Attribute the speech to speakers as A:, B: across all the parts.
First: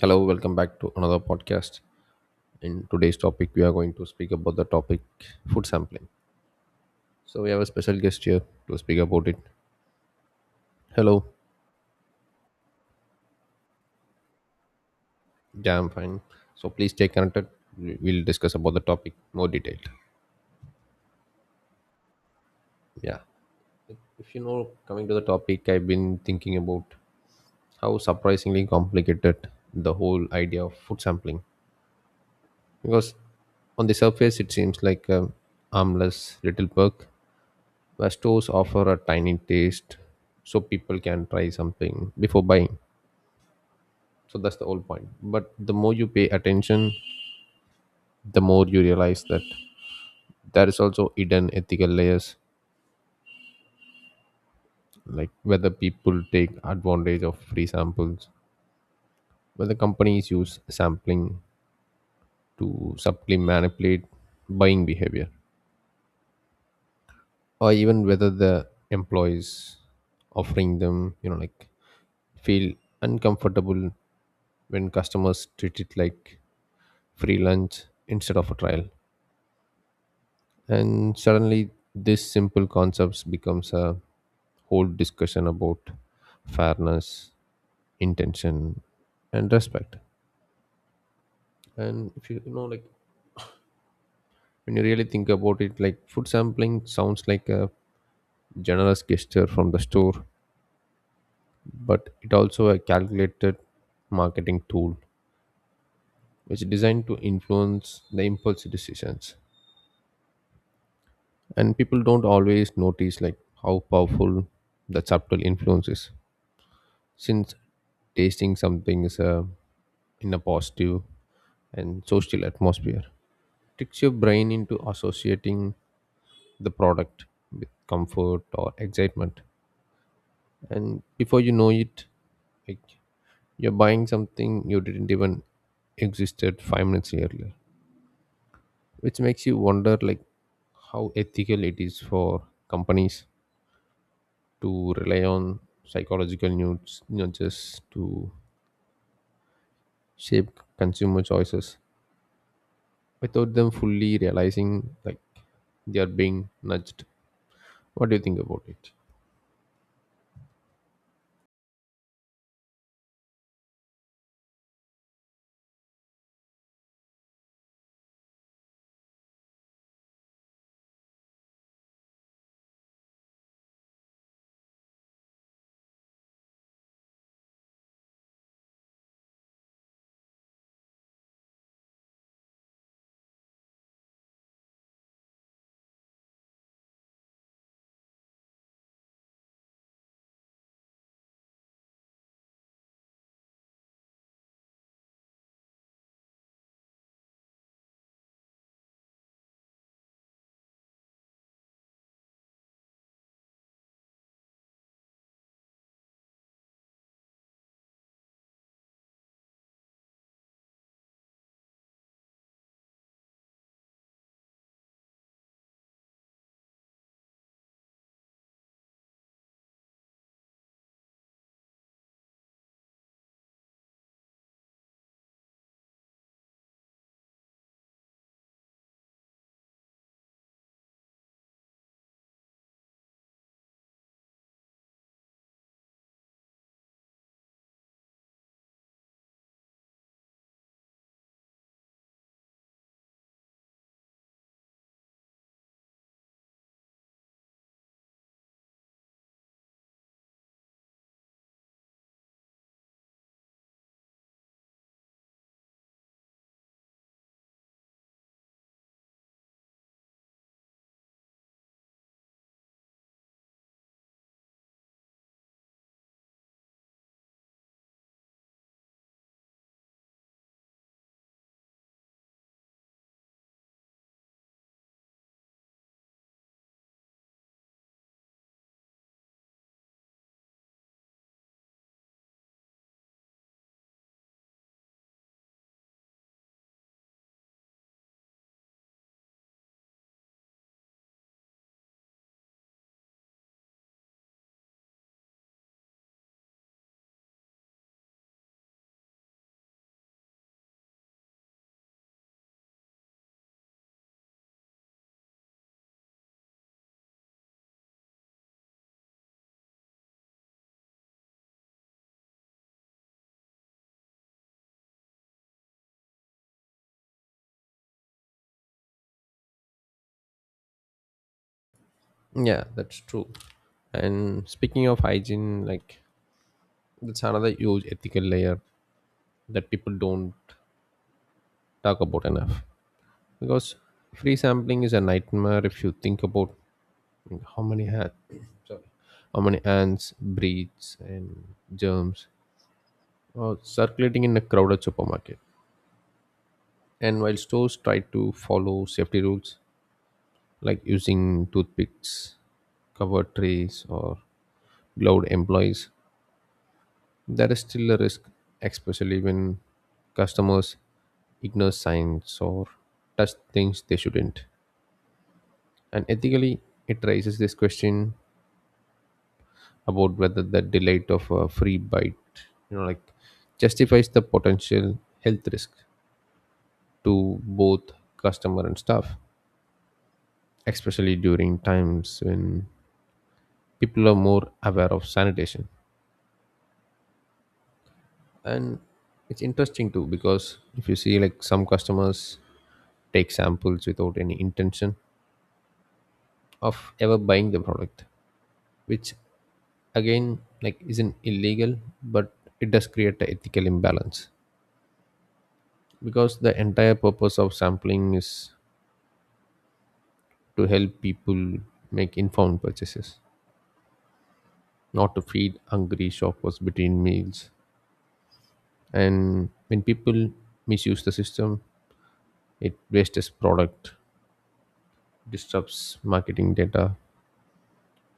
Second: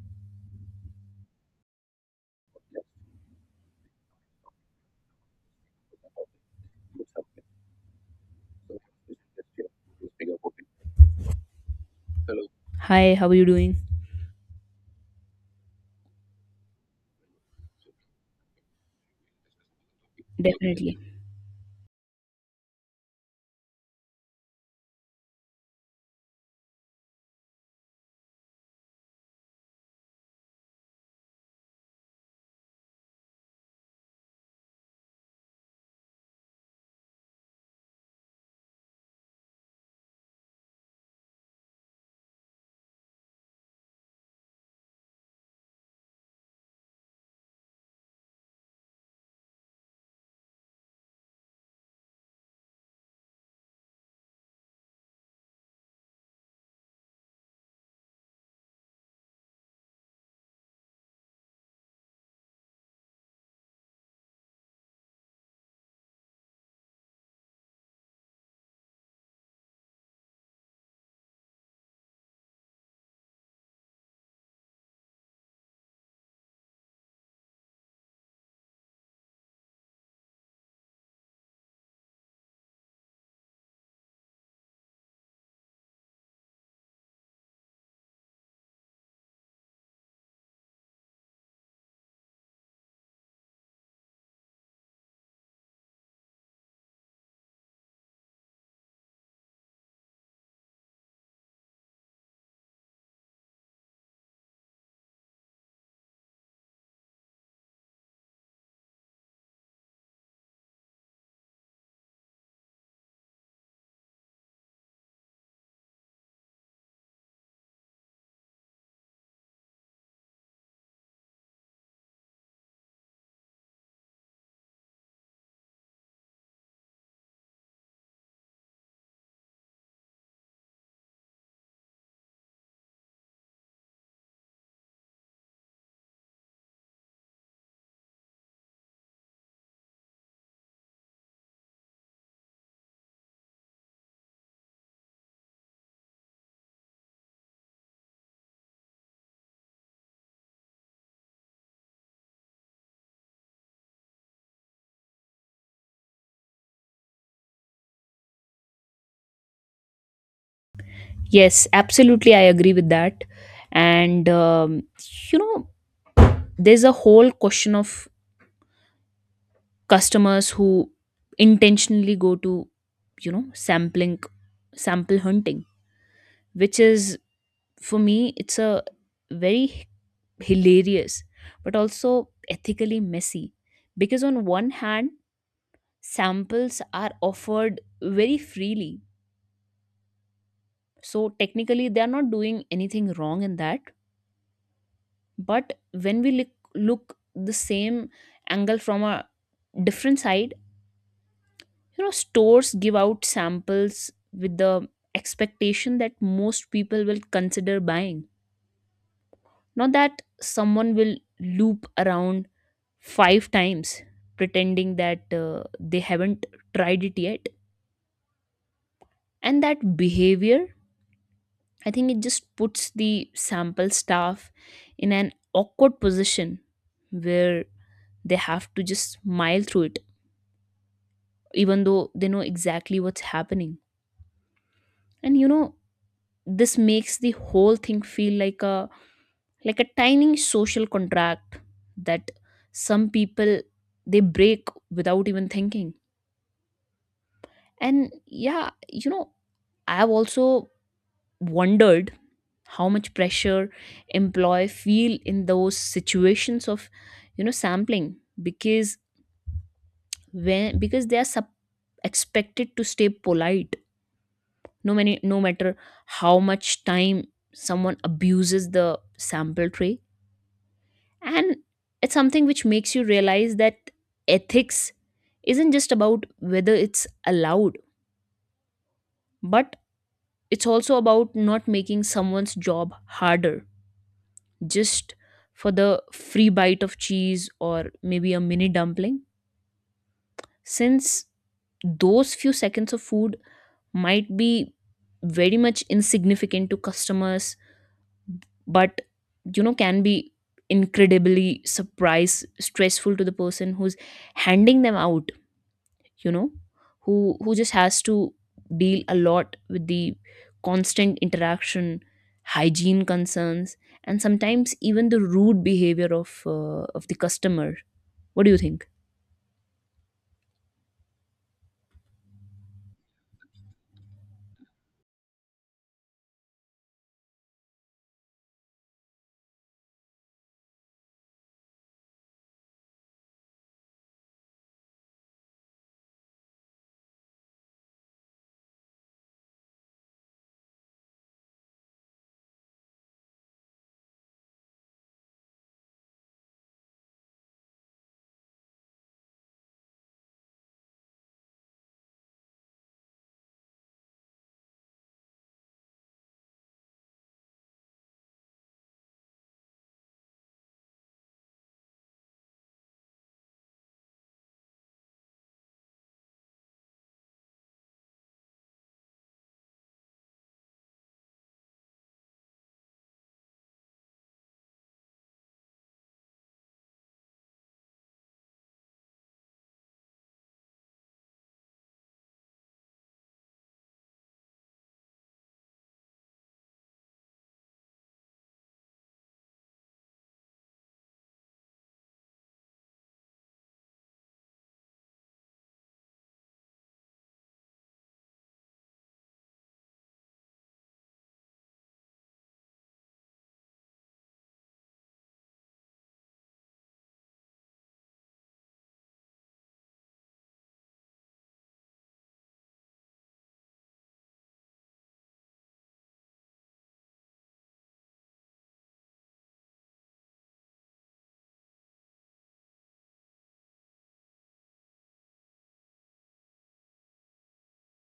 A: Hello, welcome back to another podcast. In today's topic, we are going to speak about the topic food sampling. So we have a special guest here to speak about it. Hello,
B: Hi, how are you doing?
A: yeah, I'm fine. So please stay connected. We'll discuss about the topic more detailed.
B: Definitely.
A: Yeah, if you know, coming to the topic, I've been thinking about how surprisingly complicated the whole idea of food sampling because on the surface it seems like a harmless little perk where stores offer a tiny taste so people can try something before buying. So that's the whole point. But the more you pay attention, the more you realize that there is also hidden ethical layers, like whether people take advantage of free samples, whether companies use sampling to subtly manipulate buying behavior, or even whether the employees offering them, like feel uncomfortable when customers treat it like free lunch instead of a trial, and suddenly this simple concepts becomes a whole discussion about fairness, intention, and respect. And if you, you know like, when you really think about it, like, food sampling sounds like a generous gesture from the store, but it also a calculated marketing tool which is designed to influence the impulse decisions. And people don't always notice, like, how powerful the subtle influence is, since tasting something is in a positive and social atmosphere, tricks your brain into associating the product with comfort or excitement. And before you know it, like, you're buying something you didn't even existed 5 minutes earlier, which makes you wonder, like, how ethical it is for companies to rely on psychological nudges to shape consumer choices without them fully realizing, like, they are being nudged. What do you think about it?
B: Yes, absolutely. I agree with that. And, um, you know, there's a whole question of customers who intentionally go to, sampling, sample hunting, which is, for me, it's a very hilarious, but also ethically messy. Because on one hand, samples are offered very freely. So technically, they are not doing anything wrong in that, but when we look the same angle from a different side. You know, stores give out samples with the expectation that most people will consider buying, not that someone will loop around five times pretending that they haven't tried it yet. And that behavior, I think it just puts the sample staff in an awkward position where they have to just smile through it even though they know exactly what's happening. And you know, this makes the whole thing feel like a tiny social contract that some people they break without even thinking. And yeah, you know, I've also wondered how much pressure employee feel in those situations of, you know, sampling. Because when because they are expected to stay polite, no matter how much time someone abuses the sample tray. And it's something which makes you realize that ethics isn't just about whether it's allowed, but it's also about not making someone's job harder just for the free bite of cheese or maybe a mini dumpling, since those few seconds of food might be very much insignificant to customers, but you know, can be incredibly surprise stressful to the person who's handing them out, you know, who just has to deal a lot with the constant interaction, hygiene concerns, and sometimes even the rude behavior of the customer. What do you think?
A: Yeah, that's true. And speaking of hygiene, like, that's another huge ethical layer that people don't talk about enough. Because free sampling is a nightmare if you think about, like, sorry, how many ants, breeds, and germs are circulating in a crowded supermarket. And while stores try to follow safety rules, like using toothpicks, covered trays, or gloved employees, there is still a risk, especially when customers ignore signs or touch things they shouldn't. And ethically, it raises this question about whether the delight of a free bite, like, justifies the potential health risk to both customer and staff, especially during times when people are more aware of sanitation. And it's interesting too, because if you see, like, some customers take samples without any intention of ever buying the product, which again, like, isn't illegal, but it does create an ethical imbalance, because the entire purpose of sampling is to help people make informed purchases, not to feed hungry shoppers between meals. And when people misuse the system, it wastes product, disrupts marketing data,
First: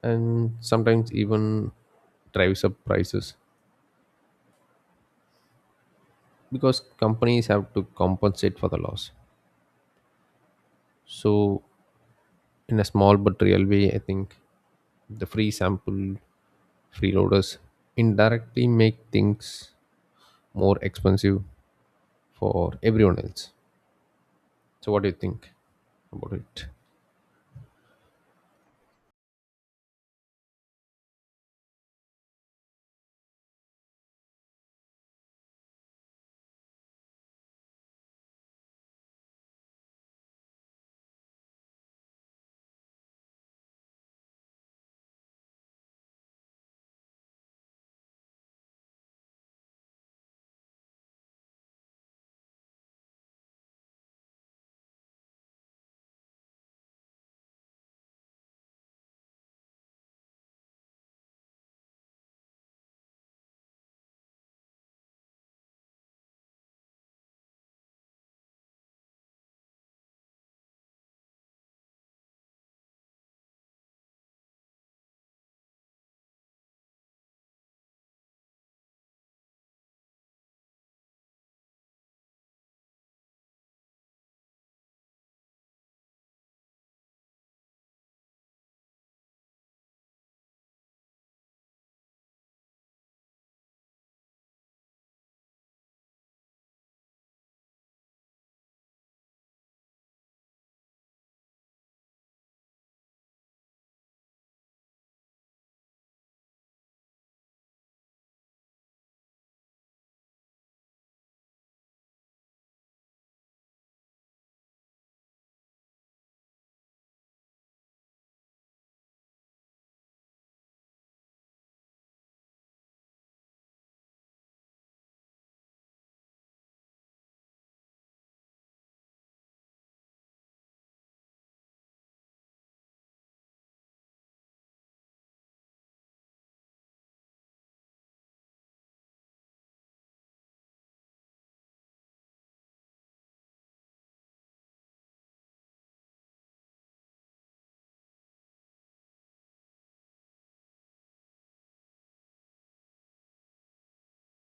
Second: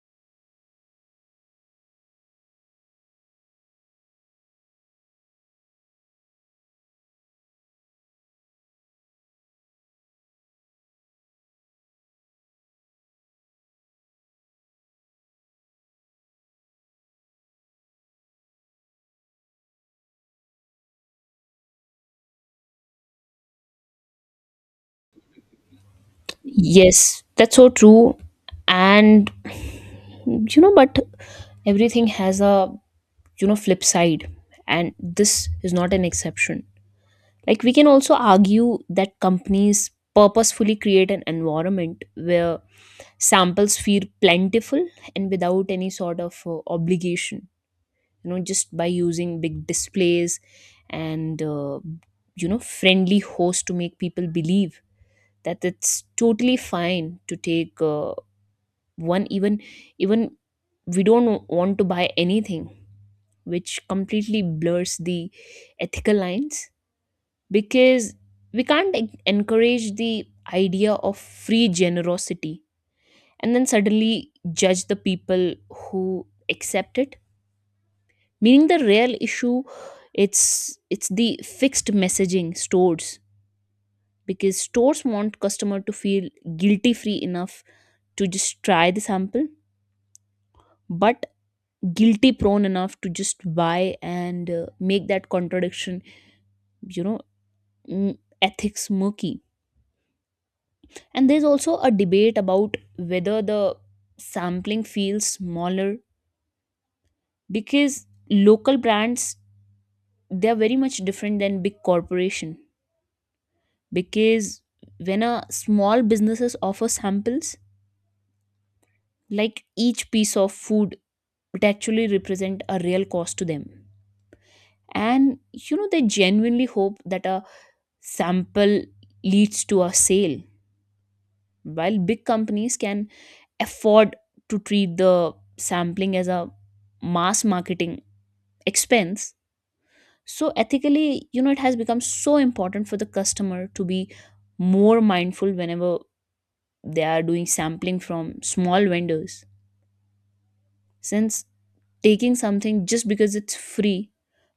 A: and sometimes even drives up prices because companies have to compensate for the loss. So, in a small but real way, I think the free sample freeloaders indirectly make things more expensive for everyone else. So, what do you think about it?
B: Yes, that's so true. And you know, but everything has a, you know, flip side, and this is not an exception. Like we can also argue that companies purposefully create an environment where samples feel plentiful and without any sort of obligation, you know, just by using big displays and you know, friendly hosts to make people believe that it's totally fine to take one, even we don't want to buy anything, which completely blurs the ethical lines. Because we can't encourage the idea of free generosity and then suddenly judge the people who accept it, meaning the real issue, it's it's the fixed messaging stores. Because stores want customer to feel guilty free enough to just try the sample, but guilty prone enough to just buy, and make that contradiction, you know, ethics murky. And there's also a debate about whether the sampling feels smaller because local brands, they are very much different than big corporation. Because when a small businesses offer samples, like each piece of food, it actually represent a real cost to them, and you know, they genuinely hope that a sample leads to a sale. While big companies can afford to treat the sampling as a mass marketing expense. So ethically, you know, it has become so important for the customer to be more mindful whenever they are doing sampling from small vendors, since taking something just because it's free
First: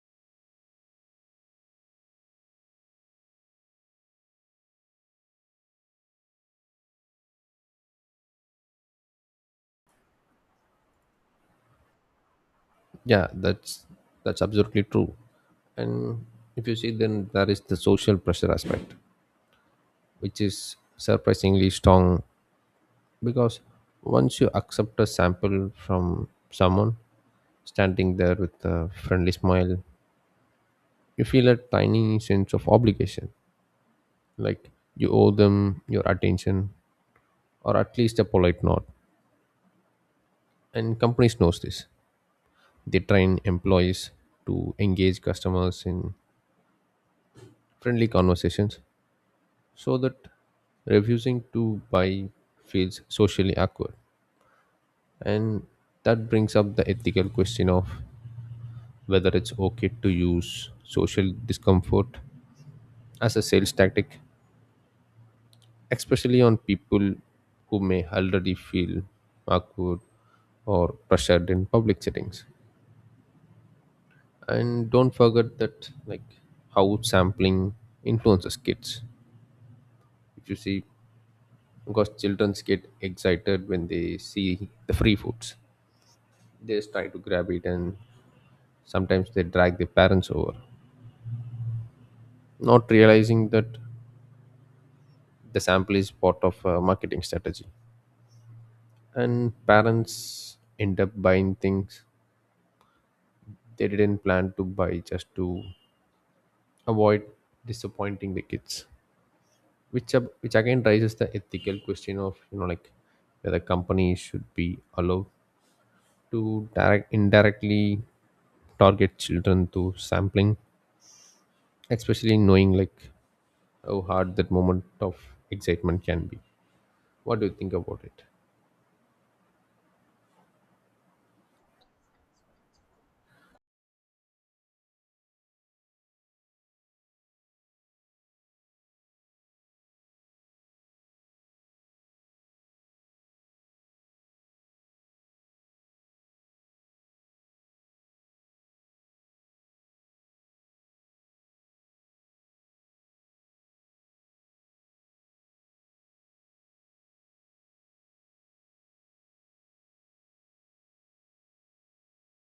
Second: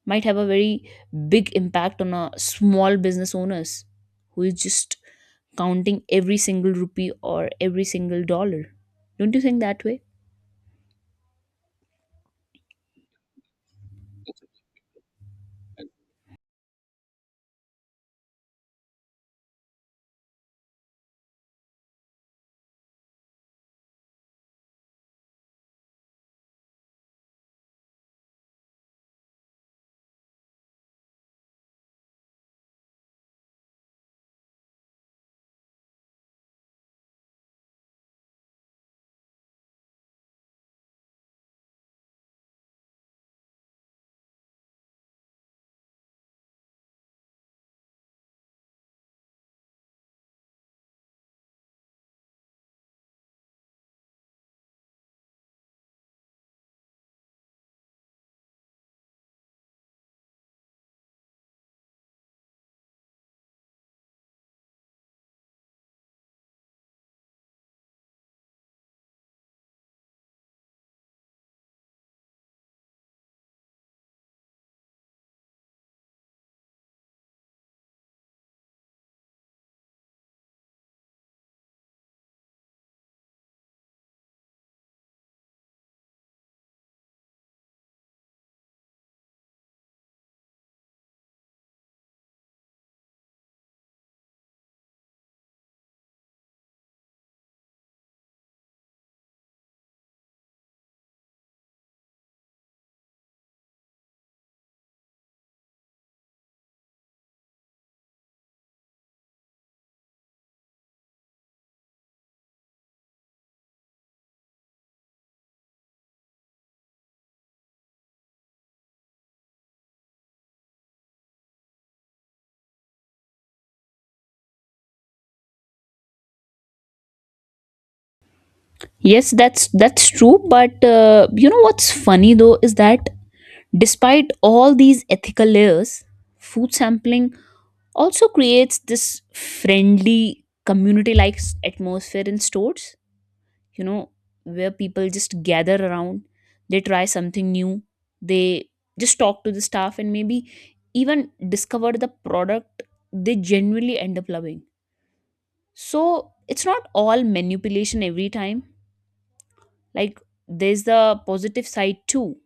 B: might have a very big impact on a small business owners who is just counting every single rupee or every single dollar. Don't you think that way?
A: Yeah, that's absolutely true. And if you see, then there is the social pressure aspect, which is surprisingly strong, because once you accept a sample from someone standing there with a friendly smile, you feel a tiny sense of obligation, like you owe them your attention or at least a polite nod. And companies knows this, they train employees to engage customers in friendly conversations so that refusing to buy feels socially awkward. And that brings up the ethical question of whether it's okay to use social discomfort as a sales tactic, especially on people who may already feel awkward or pressured in public settings. And don't forget that, like, how sampling influences kids. If you see, because children get excited when they see the free foods, they just try to grab it, and sometimes they drag their parents over, not realizing that the sample is part of a marketing strategy. And parents end up buying things they didn't plan to buy just to avoid disappointing the kids, which again raises the ethical question of, like, whether companies should be allowed to direct indirectly target children through sampling, especially knowing, like, how hard that moment of excitement can be. What do you think about it?
B: Yes, that's true. But you know, what's funny though is that despite all these ethical layers, food sampling also creates this friendly community-like atmosphere in stores. You know, where people just gather around, they try something new, they just talk to the staff and maybe even discover the product they genuinely end up loving. So it's not all manipulation every time. Like there's the positive side too,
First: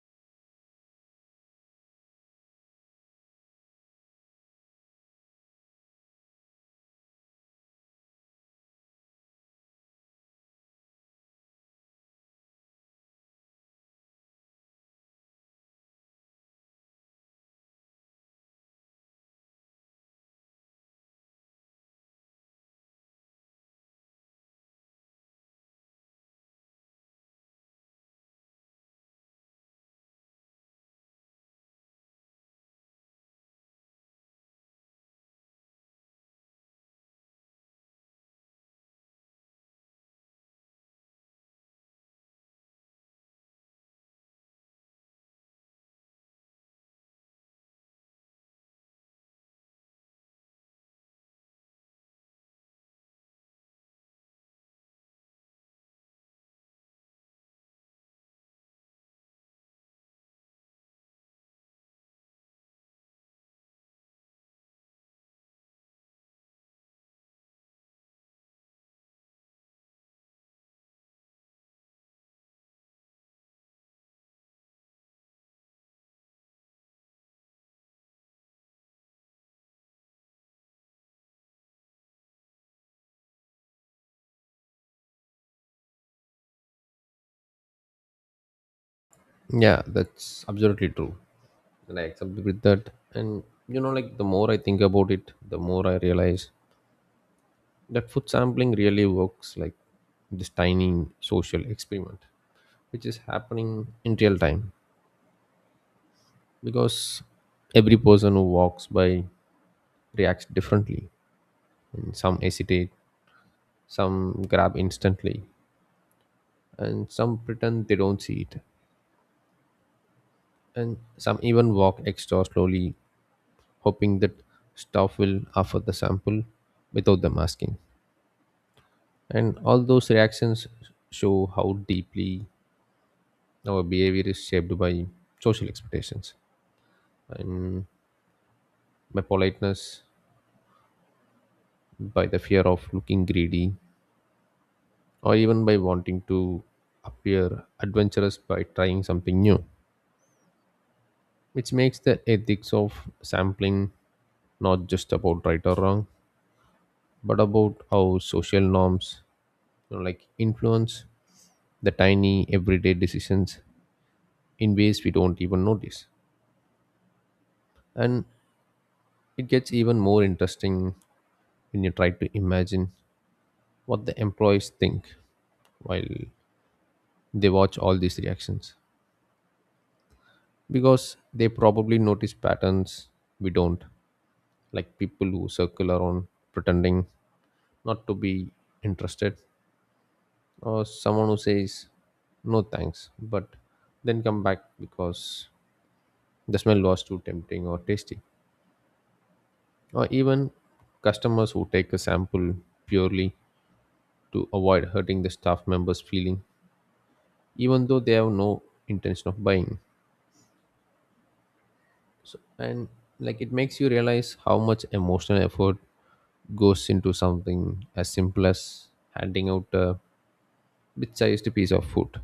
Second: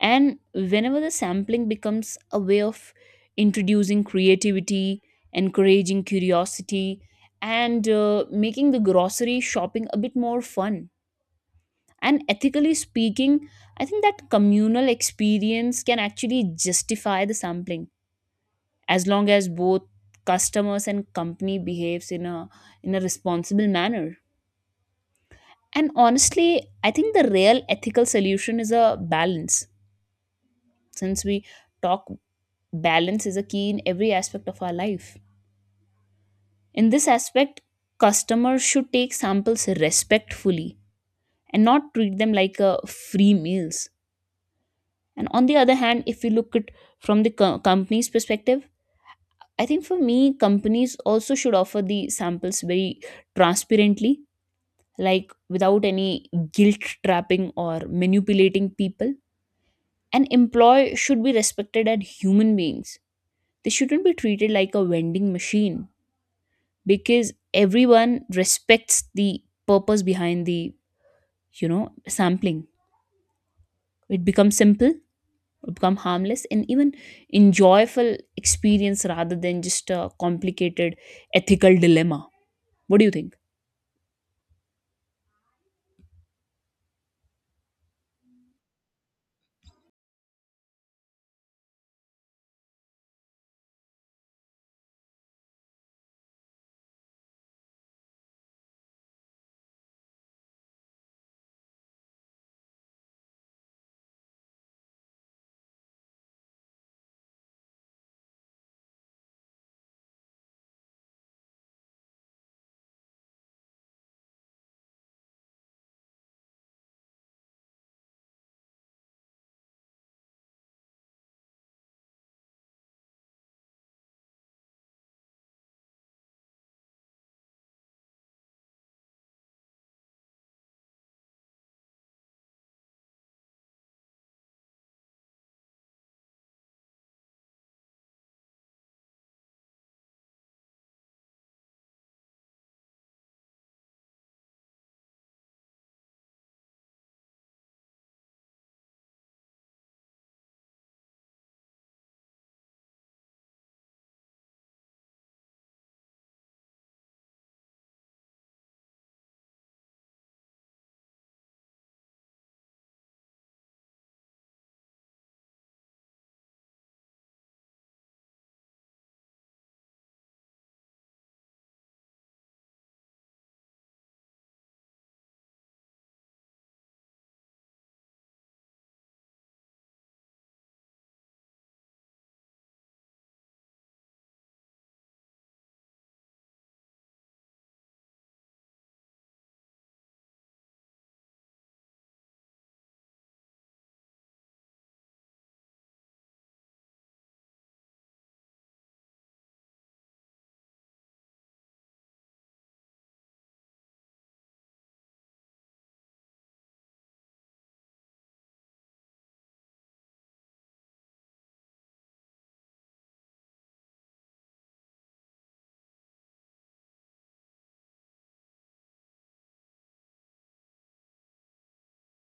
B: and whenever the sampling becomes a way of introducing creativity, encouraging curiosity, and making the grocery shopping a bit more fun. And ethically speaking, I think that communal experience can actually justify the sampling as long as both customers and company behaves in a responsible manner. And honestly, I think the real ethical solution is a balance, since we talk balance is a key in every aspect of our life. In this aspect, customers should take samples respectfully and not treat them like free meals. And on the other hand, if we look at from the company's perspective, I think for me, companies also should offer the samples very transparently, like without any guilt trapping or manipulating people. An employee should be respected as human beings. They shouldn't be treated like a vending machine, because everyone respects the purpose behind the, you know, sampling. It becomes simple, it become harmless and even enjoyable experience rather than just a complicated ethical dilemma. What do you think?
A: Yeah, that's absolutely true, and I accepted with that. And, like, the more I think about it, the more I realize that food sampling really works like this tiny social experiment, which is happening in real time, because every person who walks by reacts differently. And some hesitate, some grab instantly, and some pretend they don't see it. And some even walk extra slowly, hoping that staff will offer the sample without them asking. And all those reactions show how deeply our behavior is shaped by social expectations and by politeness, by the fear of looking greedy, or even by wanting to appear adventurous by trying something new, which makes the ethics of sampling not just about right or wrong, but about how social norms, like, influence the tiny everyday decisions in ways we don't even notice. And it gets even more interesting when you try to imagine what the employees think while they watch all these reactions. Because they probably notice patterns we don't, like people who circle around pretending not to be interested, or someone who says no thanks, but then come back because the smell was too tempting or tasty, or even customers who take a sample purely to avoid hurting the staff member's feeling even though they have no intention of buying. And, like, it makes you realize how much emotional effort goes into something as simple as handing out a bit sized piece of food,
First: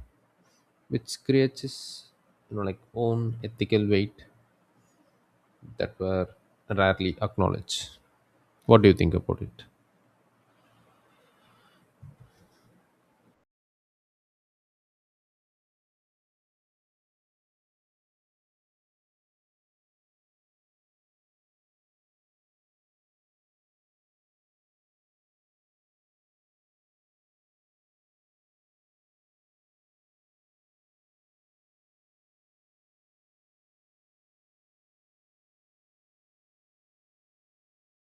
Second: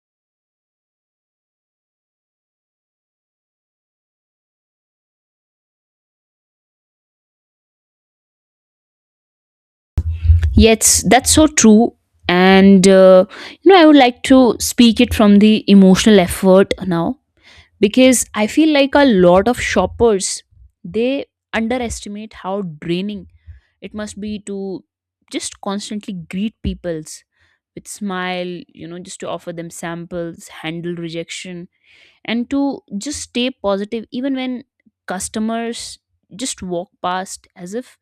A: which creates its, like, own ethical weight that were rarely acknowledged. What do you think about it?
B: Yes, that's so true. And you know, I would like to speak it from the emotional effort now, because I feel like a lot of shoppers, they underestimate how draining it must be to just constantly greet peoples with smile, you know, just to offer them samples, handle rejection, and to just stay positive even when customers just walk past as if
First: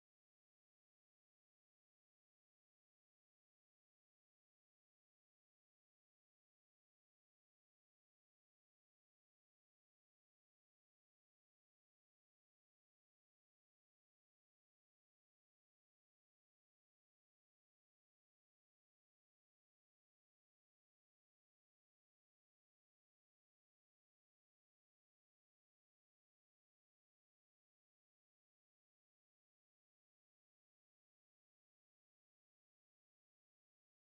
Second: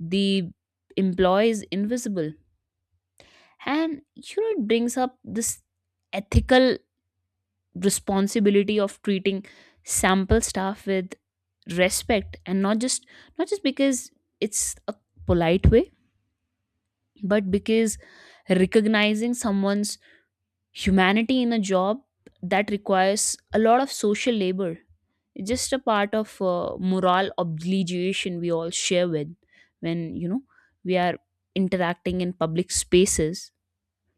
B: the employee is invisible. And you know, it brings up this ethical responsibility of treating sample staff with respect, and not just because it's a polite way, but because recognizing someone's humanity in a job that requires a lot of social labor, it's just a part of moral obligation we all share with, when you know, we are interacting in public spaces,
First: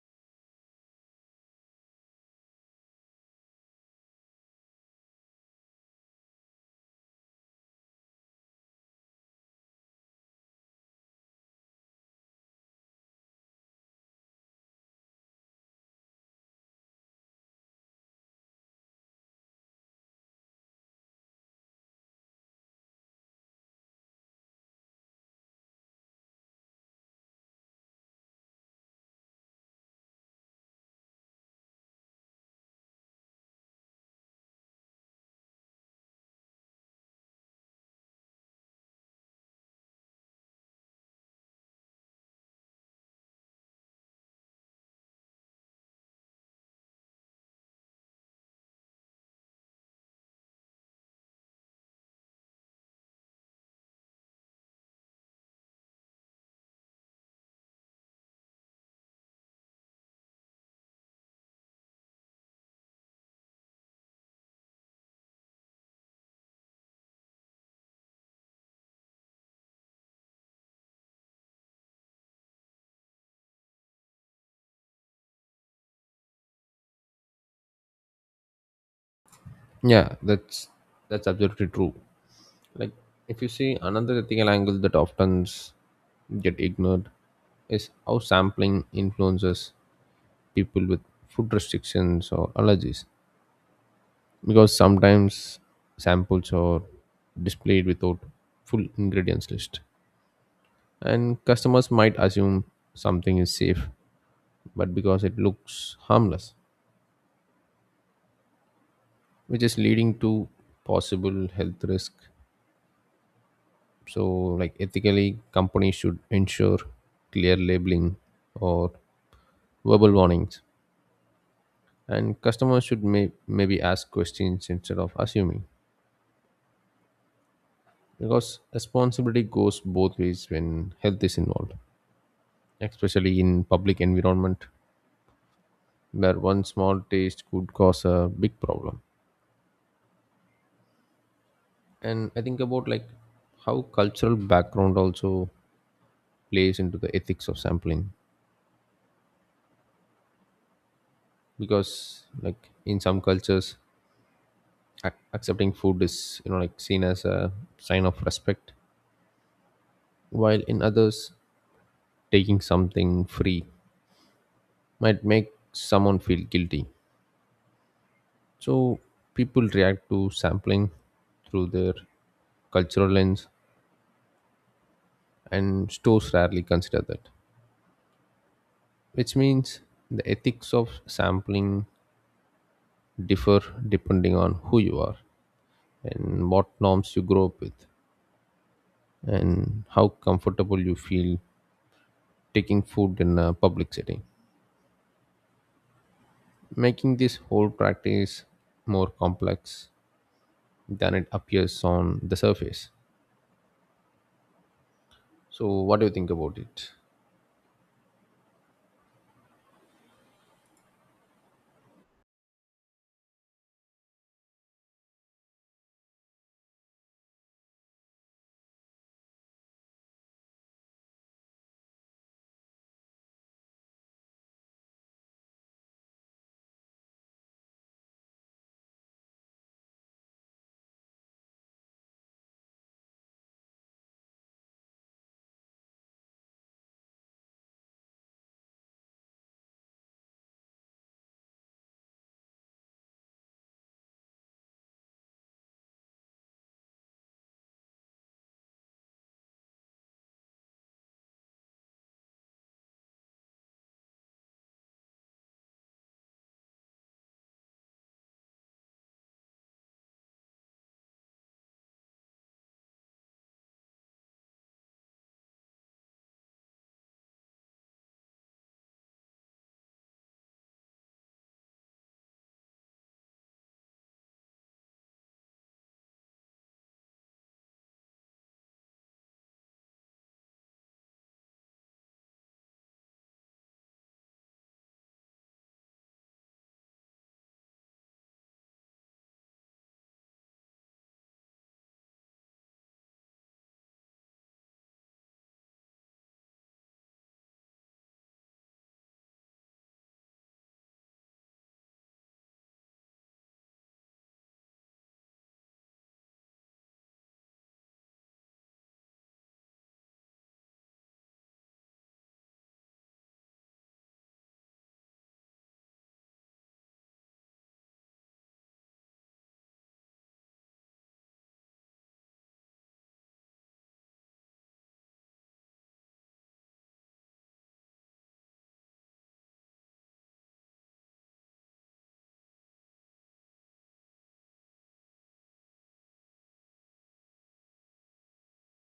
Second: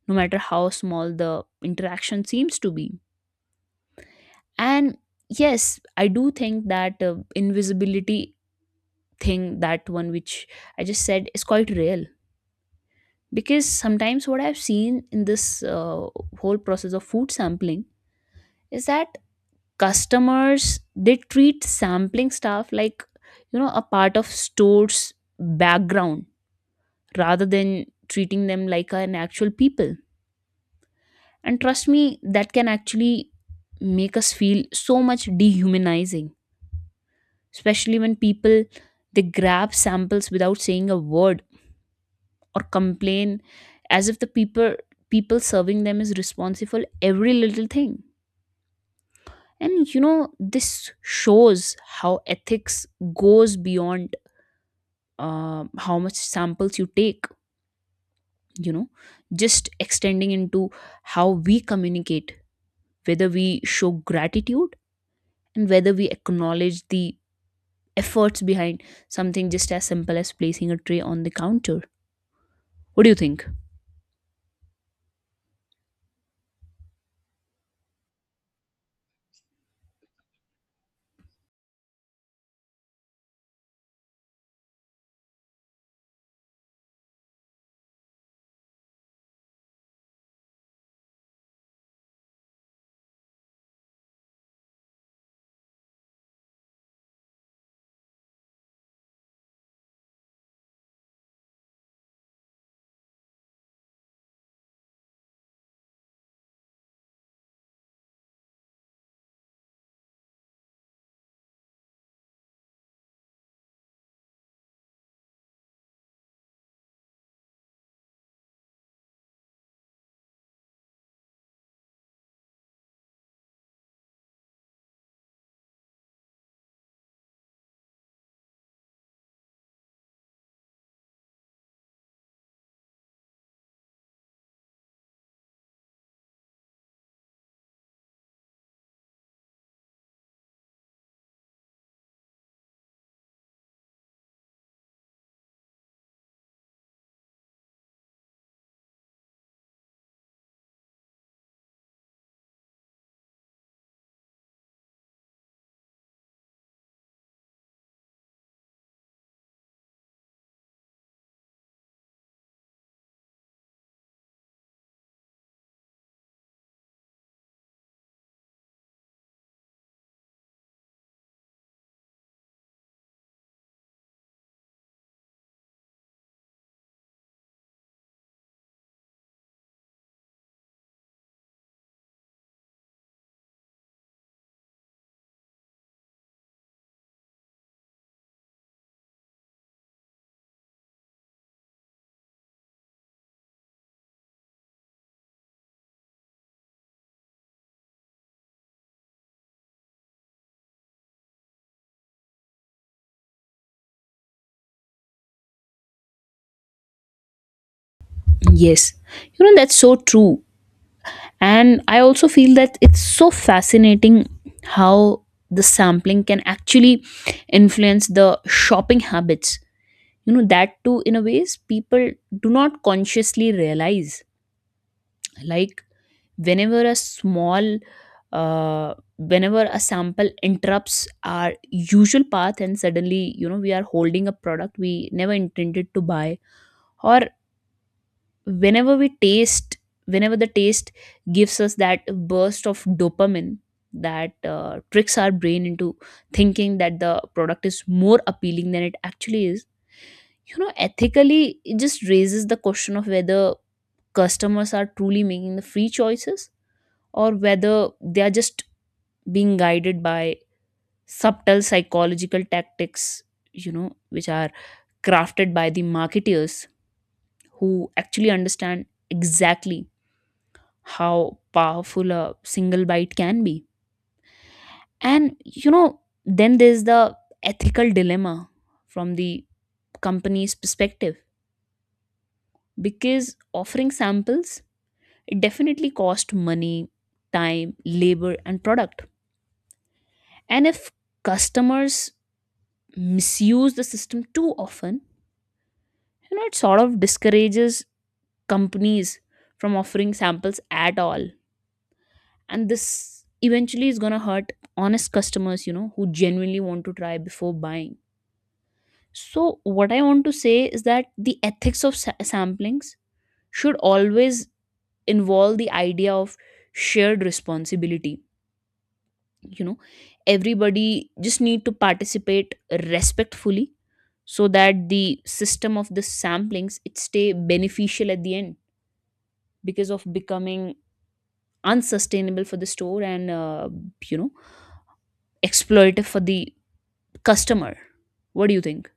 B: no matter how small the interaction seems to be. And yes, I do think that invisibility thing, that one which I just said is quite real. Because sometimes what I've seen in this whole process of food sampling is that customers they treat sampling stuff like, you know, a part of store's background rather than treating them like an actual people. And trust me, that can actually make us feel so much dehumanizing, especially when people they grab samples without saying a word or complain as if the people serving them is responsible every little thing. And you know, this shows how ethics goes beyond how much samples you take, you know, just extending into how we communicate, whether we show gratitude, and whether we acknowledge the efforts behind something just as simple as placing a tray on the counter. What do you think?
A: Yeah, that's absolutely true. Like, if you see, another ethical angle that often get ignored is how sampling influences people with food restrictions or allergies, because sometimes samples are displayed without full ingredients list, and customers might assume something is safe but because it looks harmless, which is leading to possible health risk. So, like, ethically, companies should ensure clear labeling or verbal warnings, and customers should maybe ask questions instead of assuming, because responsibility goes both ways when health is involved, especially in public environment where one small taste could cause a big problem. And I think about, like, how cultural background also plays into the ethics of sampling, because, like, in some cultures, accepting food is, like, seen as a sign of respect, while in others, taking something free might make someone feel guilty. So people react to sampling through their cultural lens, and stores rarely consider that, which means the ethics of sampling differ depending on who you are and what norms you grow up with and how comfortable you feel taking food in a public setting, making this whole practice more complex than it appears on the surface. So, what do you think about it?
B: Yes, you know, that's so true. And I also feel that it's so fascinating how the sampling can actually influence the shopping habits. You know, that too, in a ways, people do not consciously realize. Like, whenever a small, whenever a sample interrupts our usual path, and suddenly, you know, we are holding a product we never intended to buy, or whenever we taste whenever the taste gives us that burst of dopamine that tricks our brain into thinking that the product is more appealing than it actually is, you know, ethically it just raises the question of whether customers are truly making the free choices, or whether they are just being guided by subtle psychological tactics, you know, which are crafted by the marketeers who actually understand exactly how powerful a single bite can be. And you know, then there's the ethical dilemma from the company's perspective, because offering samples, it definitely cost money, time, labor and product. And if customers misuse the system too often, you know, it sort of discourages companies from offering samples at all, and this eventually is going to hurt honest customers, you know, who genuinely want to try before buying. So what I want to say is that the ethics of samplings should always involve the idea of shared responsibility. You know, everybody just need to participate respectfully so that the system of the samplings it stay beneficial at the end, because of becoming unsustainable for the store and you know, exploitative for the customer. What do you think?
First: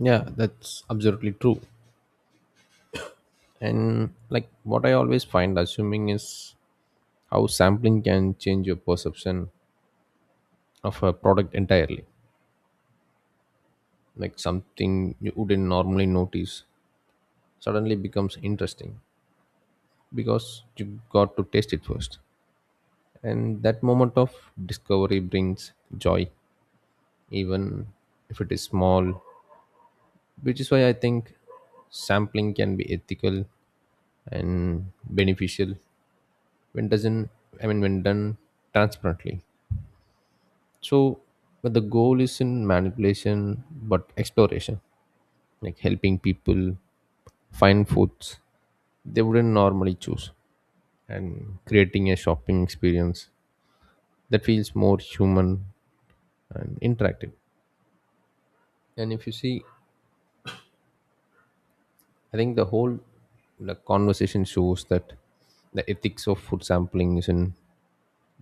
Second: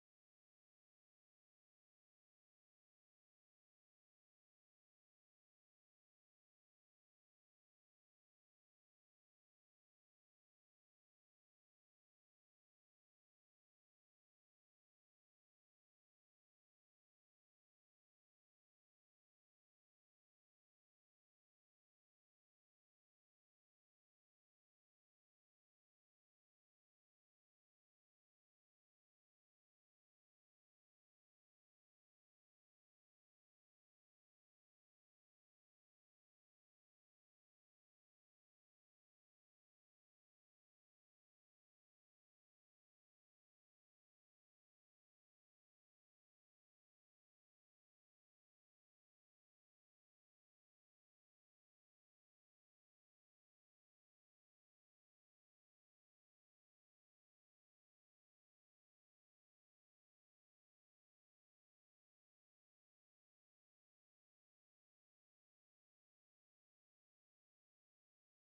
A: Yeah, that's absolutely true. And, like, what I always find assuming is how sampling can change your perception of a product entirely. Like, something you wouldn't normally notice suddenly becomes interesting because you got to taste it first. And that moment of discovery brings joy, even if it is small, which is why I think sampling can be ethical and beneficial when doesn't I mean, when done transparently. So, but the goal isn't manipulation but exploration, like helping people find foods they wouldn't normally choose and creating a shopping experience that feels more human and interactive. And if you see, I think the whole, like, conversation shows that the ethics of food sampling isn't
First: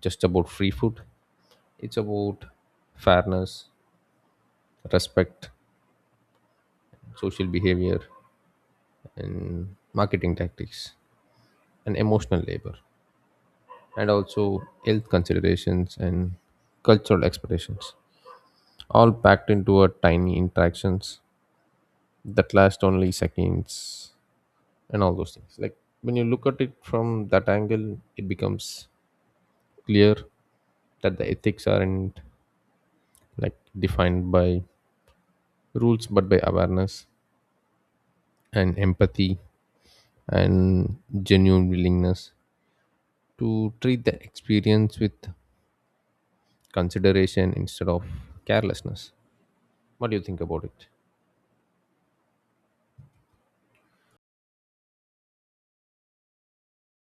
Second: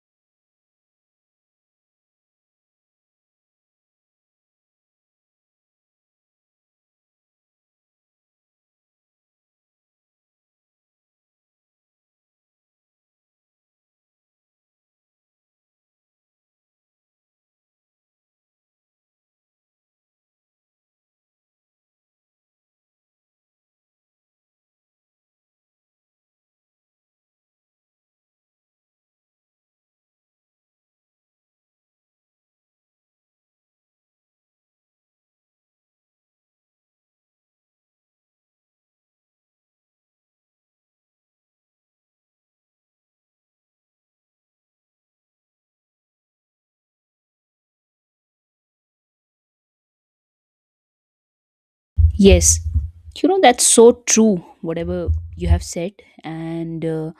A: just about free food, it's about fairness, respect, social behavior, and marketing tactics, and emotional labor, and also health considerations and cultural expectations, all packed into a tiny interactions that last only seconds. And all those things, like, when you look at it from that angle, it becomes clear that the ethics aren't, like, defined by rules but by awareness and empathy and genuine willingness to treat the experience with consideration instead of carelessness. What do you think about it?
B: Yes, you know, that's so true. Whatever you have said. And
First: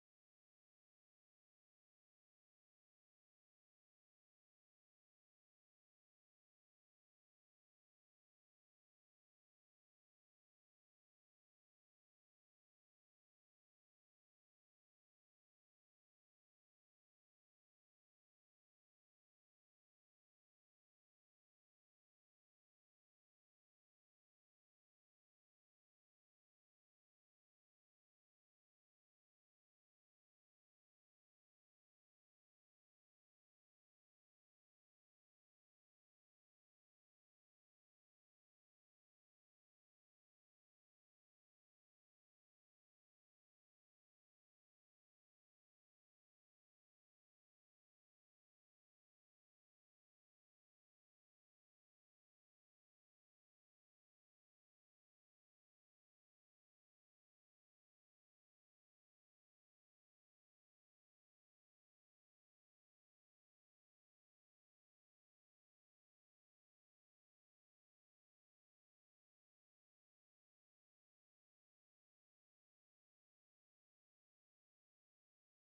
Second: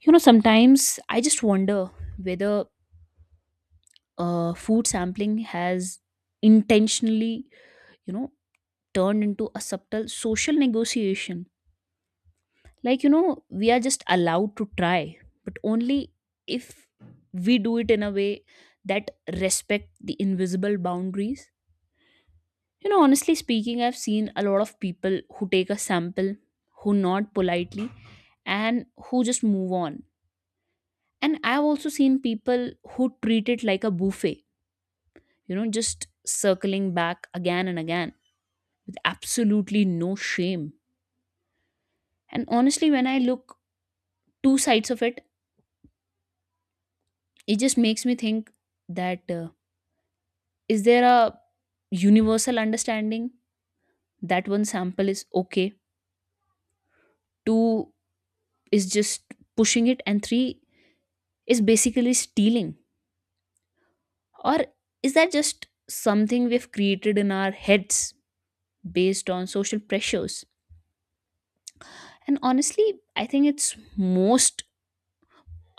B: you know, sometimes I just wonder whether food sampling has intentionally, you know, turned into a subtle social negotiation. Like you know, we are just allowed to try, but only if we do it in a way that respect the invisible boundaries. You know, honestly speaking, I've seen a lot of people who take a sample, who nod politely, and who just move on. And I've also seen people who treat it like a buffet, you know, just circling back again and again with absolutely no shame. And honestly, when I look two sides of it, it just makes me think that is there a universal understanding that one sample is okay, two is just pushing it, and three is basically stealing? Or is that just something we've created in our heads based on social pressures? And honestly, I think it's most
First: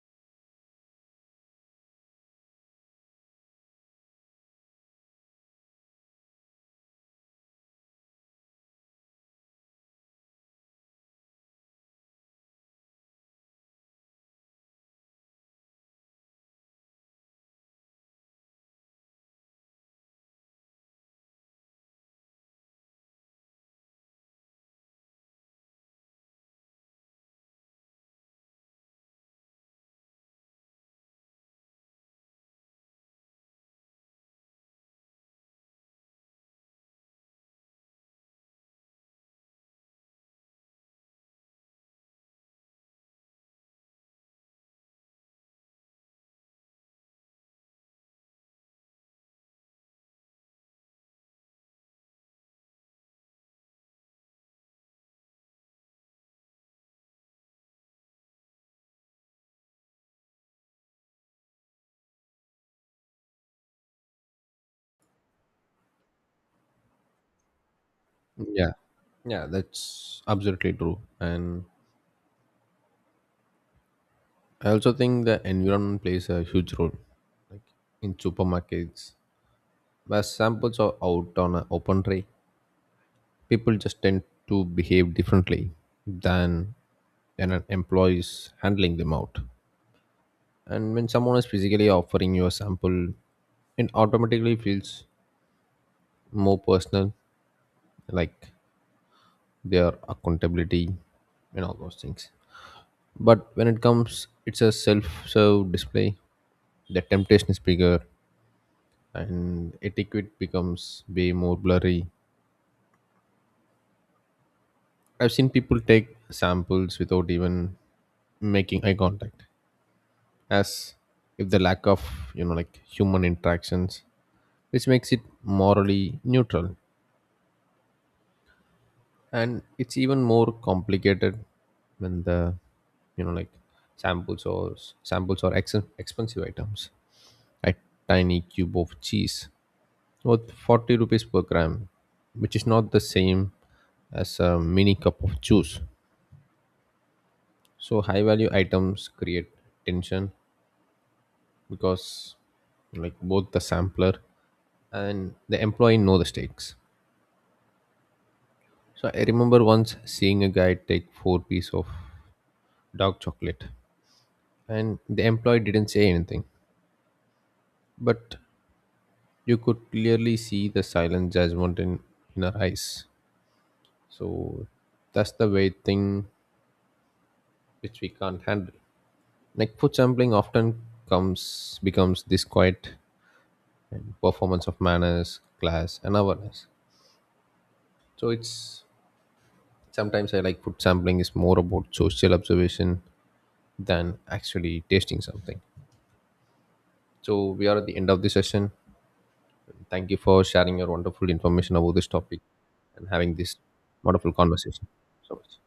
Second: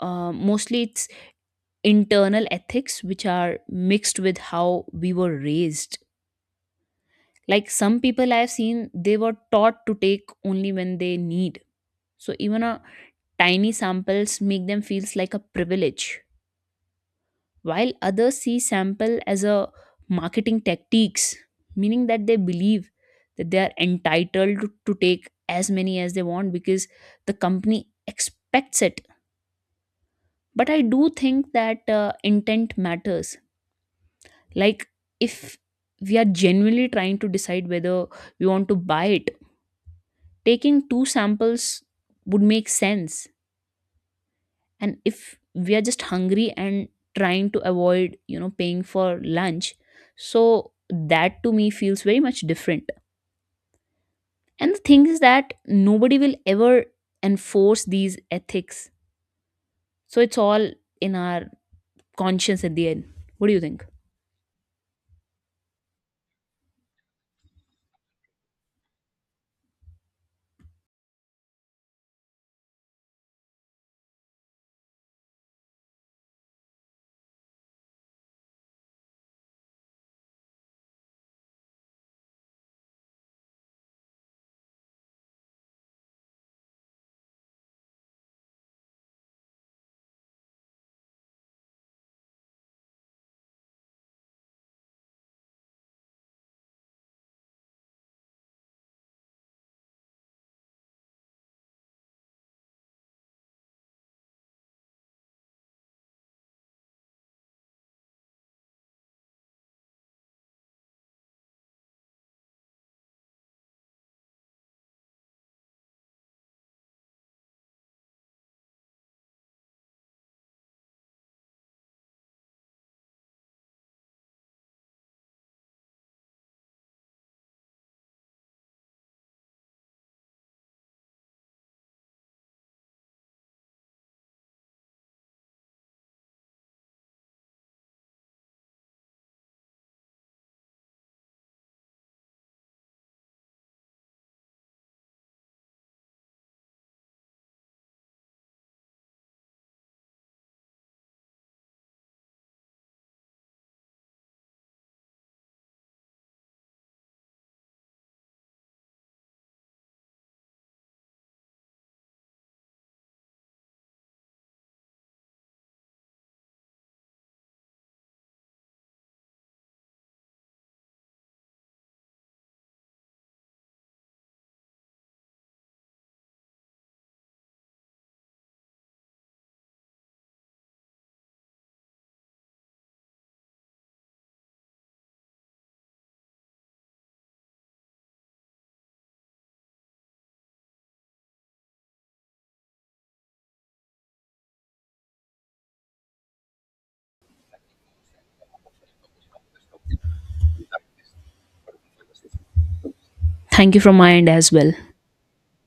B: uh, mostly it's internal ethics which are mixed with how we were raised. Like some people I've seen, they were taught to take only when they need. So even a tiny samples make them feels like a privilege, while others see sample as a marketing tactics, meaning that they believe that they are entitled to take as many as they want because the company expects it. But I do think that intent matters. Like if we are genuinely trying to decide whether we want to buy it, taking two samples would make sense. And if we are just hungry and trying to avoid, you know, paying for lunch, so that to me feels very much different. And the thing is that nobody will ever enforce these ethics, so it's all in our conscience at the end. What do you think?
A: Yeah, yeah, that's absolutely true. And I also think the environment plays a huge role. Like, in supermarkets, where samples are out on an open tray, people just tend to behave differently than an employees handling them out. And when someone is physically offering you a sample, it automatically feels more personal, like their accountability and all those things. But when it comes, it's a self-serve display. The temptation is bigger, and etiquette becomes way more blurry. I've seen people take samples without even making eye contact, as if the lack of, like, human interactions, which makes it morally neutral. And it's even more complicated when the, like, samples or samples or expensive items, like tiny cube of cheese worth 40 rupees per gram, which is not the same as a mini cup of juice. So high value items create tension because, like, both the sampler and the employee know the stakes. So I remember once seeing a guy take four piece of dark chocolate, and the employee didn't say anything. But you could clearly see the silent judgment in her eyes. So that's the way thing which we can't handle. Like, food sampling often comes becomes this quiet and performance of manners class and awareness. So it's sometimes, I, like, food sampling is more about social observation than actually tasting something. So, we are at the end of the session. Thank you for sharing your wonderful information about this topic and having this
B: Thank you from my end
A: wonderful
B: as well.
A: conversation so much.